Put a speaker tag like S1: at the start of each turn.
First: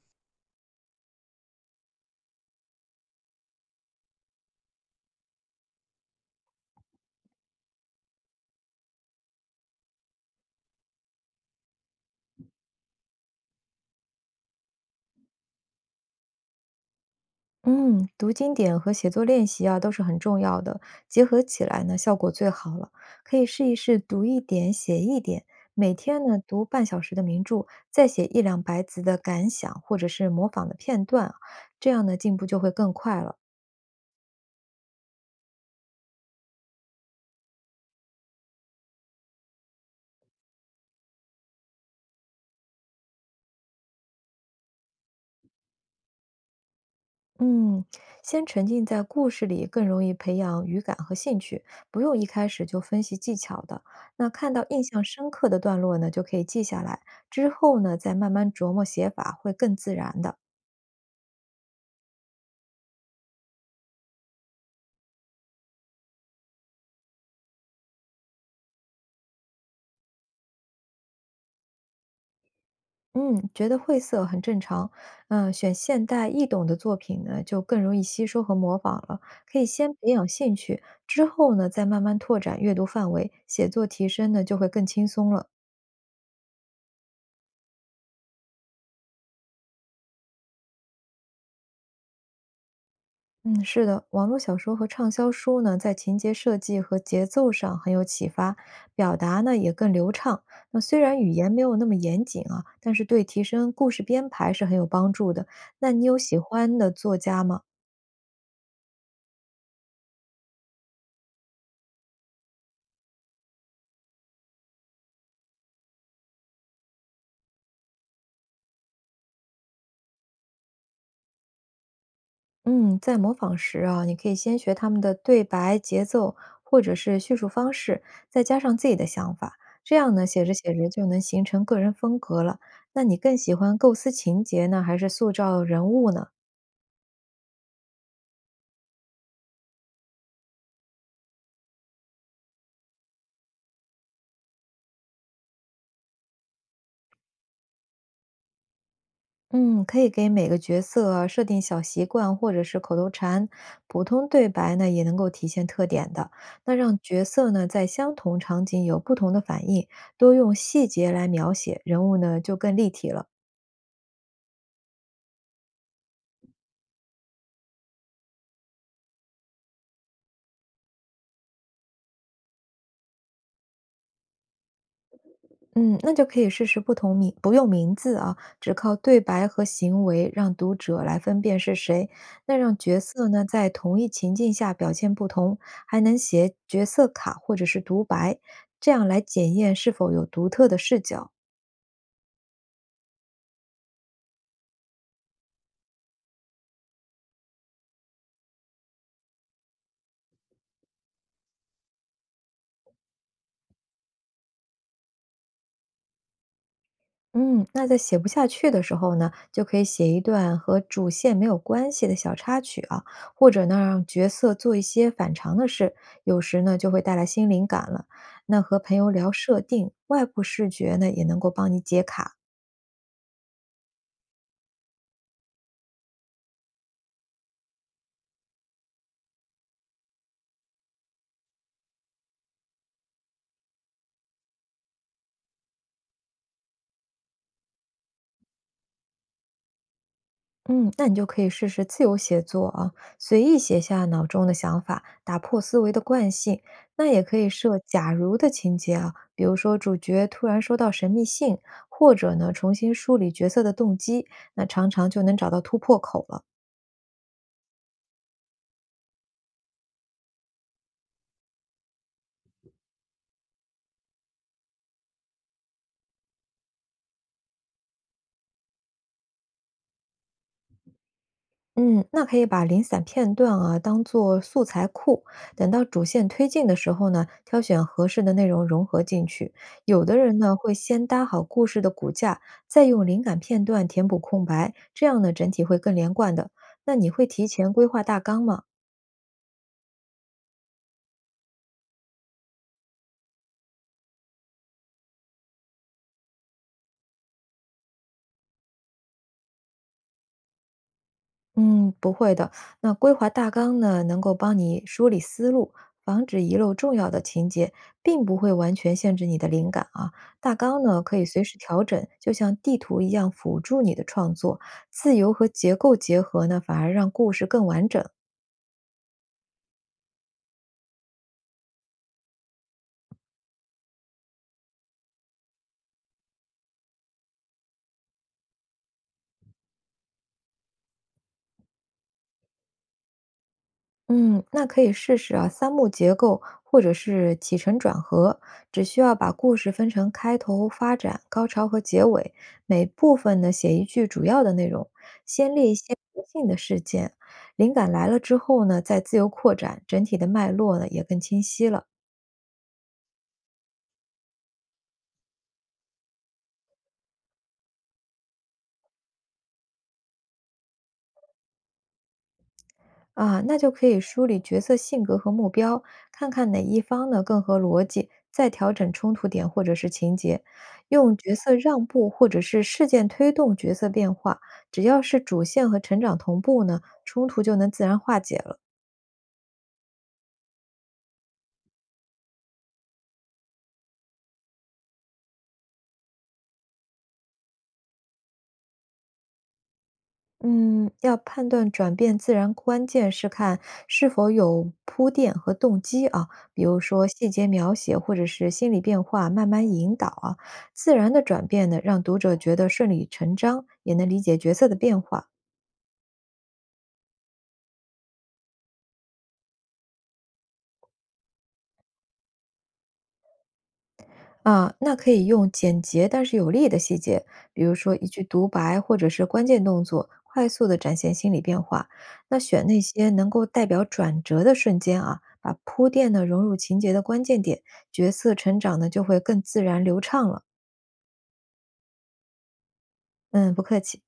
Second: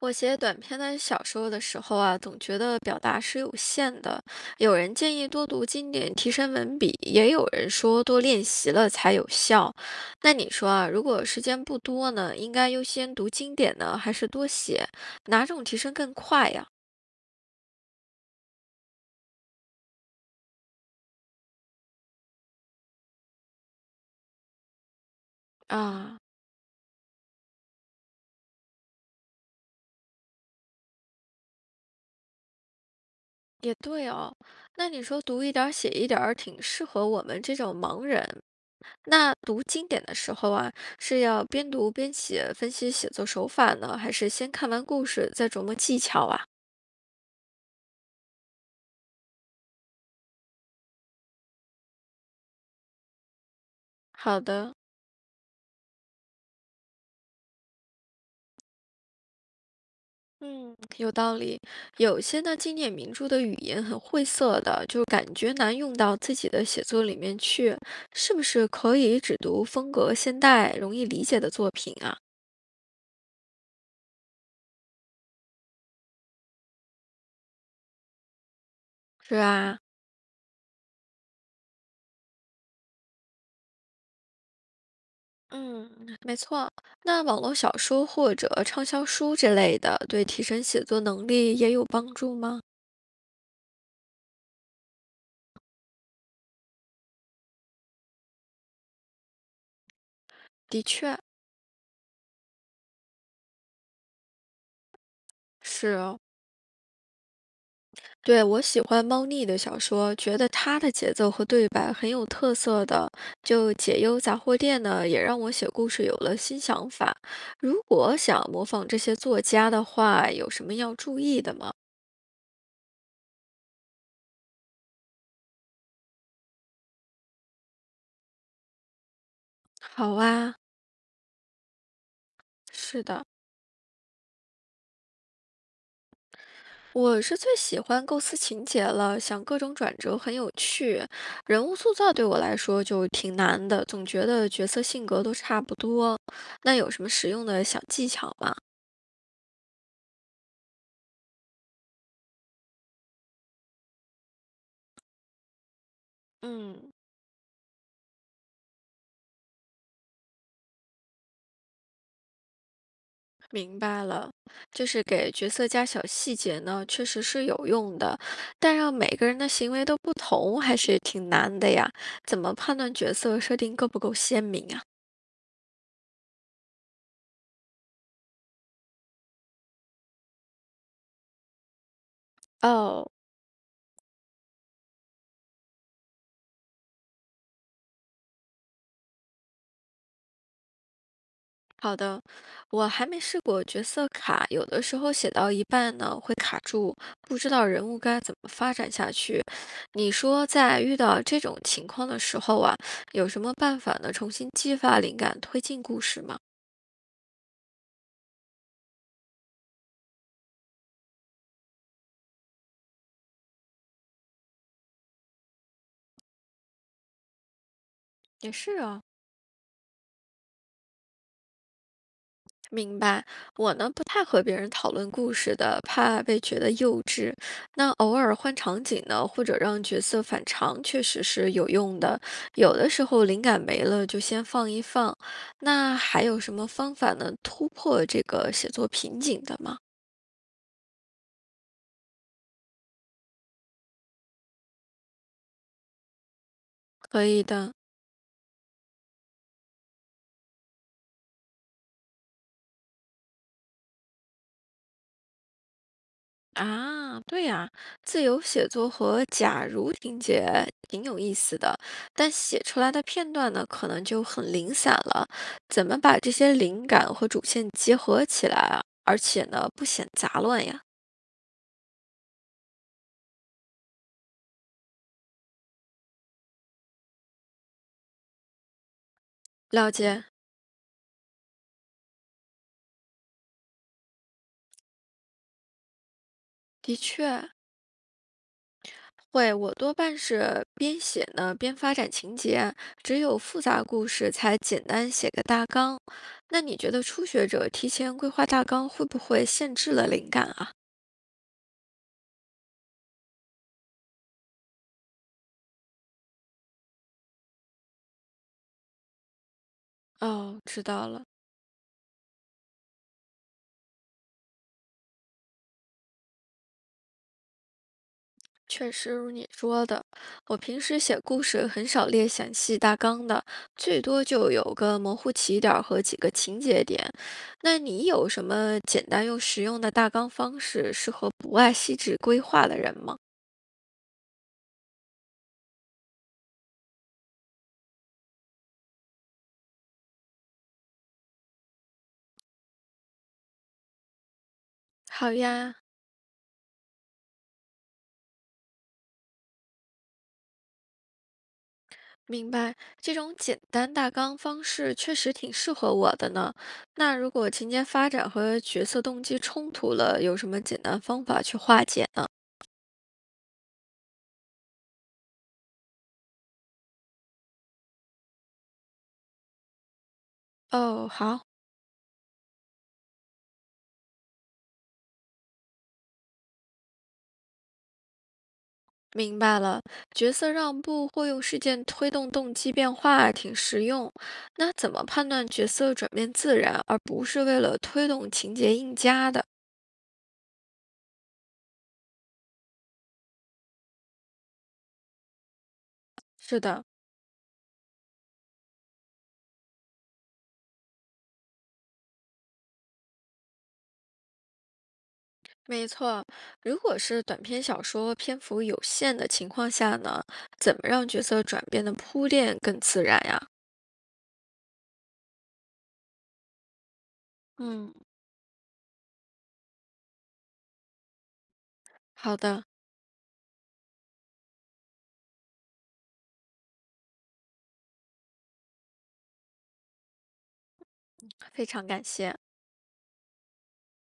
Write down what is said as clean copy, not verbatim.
S1: 我写短篇的小说的时候啊，总觉得表达是有限的。有人建议多读经典提升文笔，也有人说多练习了才有效。那你说啊，如果时间不多呢，应该优先读经典呢，还是多写？哪种提升更快呀？
S2: 嗯，读经典和写作练习啊都是很重要的，结合起来呢，效果最好了。可以试一试读一点，写一点，每
S1: 啊，
S2: 天呢读30分钟的名著，再写100到200字的感想或者是模仿的片段啊，这样呢进步就会更快了。
S1: 也对哦。那你说读一点儿写一点儿，挺适合我们这种盲人。那读经典的时候啊，是要边读边写，分析写作手法呢，还是先看完故事再琢磨技巧啊？
S2: 嗯，先沉浸在故事里，更容易培养语感和兴趣，不用一开始就分析技巧的。那
S1: 好
S2: 看到
S1: 的，
S2: 印象深刻的段落呢，就可以记下来，之后呢再慢慢琢磨写法，会更自然的。
S1: 嗯，有道理。有些呢，经典名著的语言很晦涩的，就感觉难用到自己的写作里面去。是不是可以只读风格现代、容易理解的作品啊？
S2: 嗯，觉得晦涩很正常。选现代易懂的作品呢，就更容易吸收和模仿了。
S1: 是
S2: 可以
S1: 啊。
S2: 先培养兴趣，之后呢，再慢慢拓展阅读范围，写作提升呢，就会更轻松了。
S1: 嗯，没错。那网络小说或者畅销书之类的，对提升写作能力也有帮助吗？
S2: 嗯，是的，网络小说和畅销书呢，在情节设计和节奏上很有启发，表达呢也更流畅。那
S1: 的
S2: 虽
S1: 确，
S2: 然语言没有那么严谨啊，但是对提升故事编排是很有帮助的。
S1: 是
S2: 那你有
S1: 哦，
S2: 喜欢的作家吗？
S1: 对，我喜欢猫腻的小说，觉得它的节奏和对白很有特色的。就《解忧杂货店》呢，也让我写故事有了新想法。如果想模仿这些作家的话，有什么要注意的吗？
S2: 嗯，在模仿时啊，你可以先学他们的对白、节奏，或者是叙述方式，再加上自己的想法，这样
S1: 好
S2: 呢，写着
S1: 啊，
S2: 写着就能形成个人风格了。
S1: 是
S2: 那你
S1: 的，
S2: 更喜欢构思情节呢，还是塑造人物呢？
S1: 我是最喜欢构思情节了，想各种转折很有趣。人物塑造对我来说就挺难的，总觉得角色性格都差不多。那有什么实用的小技巧吗？
S2: 嗯，可以给每个角色啊设定小习惯或者是口头禅，普通对白呢也能够体现特点的。那
S1: 嗯。
S2: 让角色呢在相同场景有不同的反应，多用细节来描写人物呢，就更立体了。
S1: 明白了，就是给角色加小细节呢，确实是有用的，但让每个人的行为都不同，还是挺难的呀。怎么判断角色设定够不够鲜明啊？
S2: 嗯，那就可以试试不同名，不用名字啊，只靠对白和行为让读者来分辨是谁。那让角
S1: 哦，
S2: 色呢在同一情境下表现不同，还能写角色卡或者是独白，这样来检验是否有独特的视角。
S1: 好的，我还没试过角色卡，有的时候写到一半呢会卡住，不知道人物该怎么发展下去。你说在遇到这种情况的时候啊，有什么办法呢？重新激发灵感，推进故事吗？
S2: 嗯，那在写不下去的时候呢，就可以写一段和主线没有关系的小插曲啊，或者呢让角色做一些反常的事，有时呢就会带来新灵感了。
S1: 也
S2: 那
S1: 是
S2: 和朋
S1: 啊、
S2: 友聊设定，外部视觉呢也能够帮你解卡。
S1: 明白，我呢不太和别人讨论故事的，怕被觉得幼稚。那偶尔换场景呢，或者让角色反常，确实是有用的。有的时候灵感没了，就先放一放。那还有什么方法能突破这个写作瓶颈的吗？
S2: 嗯，那你就可以试试自由写作啊，随意写下脑中的想法，打破思维的惯性。那也
S1: 可
S2: 可
S1: 以
S2: 以
S1: 的。
S2: 设假如的情节啊，比如说主角突然收到神秘信，或者呢重新梳理角色的动机，那常常就能找到突破口了。
S1: 啊，对呀，自由写作和假如情节挺有意思的，但写出来的片段呢，可能就很零散了。怎么把这些灵感和主线结合起来啊？而且呢，不显杂乱呀？
S2: 嗯，那可以把零散片段啊当做素材库，等到主线推进的时候呢，挑选合适的内容融合进去。
S1: 了
S2: 有的
S1: 解，
S2: 人呢会先搭好故事的骨架，再用灵感片段填补空白，这样呢整体会更连贯的。那
S1: 的
S2: 你会
S1: 确
S2: 提前规划大纲吗？
S1: 会。我多半是边写呢边发展情节啊，只有复杂故事才简单写个大纲。那你觉得初学者提前规划大纲会不会限制了灵感啊？
S2: 嗯，不会的。那规划大纲呢，能够帮你梳理思路，防止遗漏重要的情节，并不会完全限制你的灵感啊。大
S1: 哦，
S2: 纲
S1: 知
S2: 呢，
S1: 道
S2: 可以
S1: 了。
S2: 随时调整，就像地图一样辅助你的创作。自由和结构结合呢，反而让故事更完整。
S1: 确实如你说的，我平时写故事很少列详细大纲的，最多就有个模糊起点儿和几个情节点。那你有什么简单又实用的大纲方式，适合不爱细致规划的人吗？
S2: 嗯，那可以试试啊，3幕结构或者是起承转合，只需要把故事分成开头、发展、高潮和结尾，每部分呢写一句主要的内容，
S1: 好
S2: 先列一
S1: 呀，
S2: 些不幸的事件，灵感来了之后呢，再自由扩展，整体的脉络呢也更清晰了。
S1: 明白。这种简单大纲方式确实挺适合我的呢。那如果情节发展和角色动机冲突了，有什么简单方法去化解呢？
S2: 啊，那就可以梳理角色性格和目标，看看哪一方呢更合逻辑，再调整冲突点或者是情节，
S1: 哦，
S2: 用角
S1: 好。
S2: 色让步或者是事件推动角色变化，只要是主线和成长同步呢，冲突就能自然化解了。
S1: 明白了，角色让步或用事件推动动机变化，挺实用。那怎么判断角色转变自然，而不是为了推动情节硬加的？
S2: 嗯，要判断转变自然，关键是看是否有铺垫和动机啊，
S1: 是
S2: 比如
S1: 的，
S2: 说细节描写或者是心理变化，慢慢引导啊。自然的转变呢，让读者觉得顺理成章，也能理解角色的变化。
S1: 没错。如果是短篇小说篇幅有限的情况下呢，怎么让角色转变的铺垫更自然呀？
S2: 啊，那可以用简洁但是有力的细节，比如
S1: 嗯，
S2: 说一句独白或者是关键动作，快速的展现心理变化。
S1: 好
S2: 那
S1: 的，
S2: 选那些能够代表转折的瞬间啊，把铺垫呢融入情节的关键点，角色成长呢就会更自然流畅了。
S1: 非常感谢。
S2: 嗯，不客气。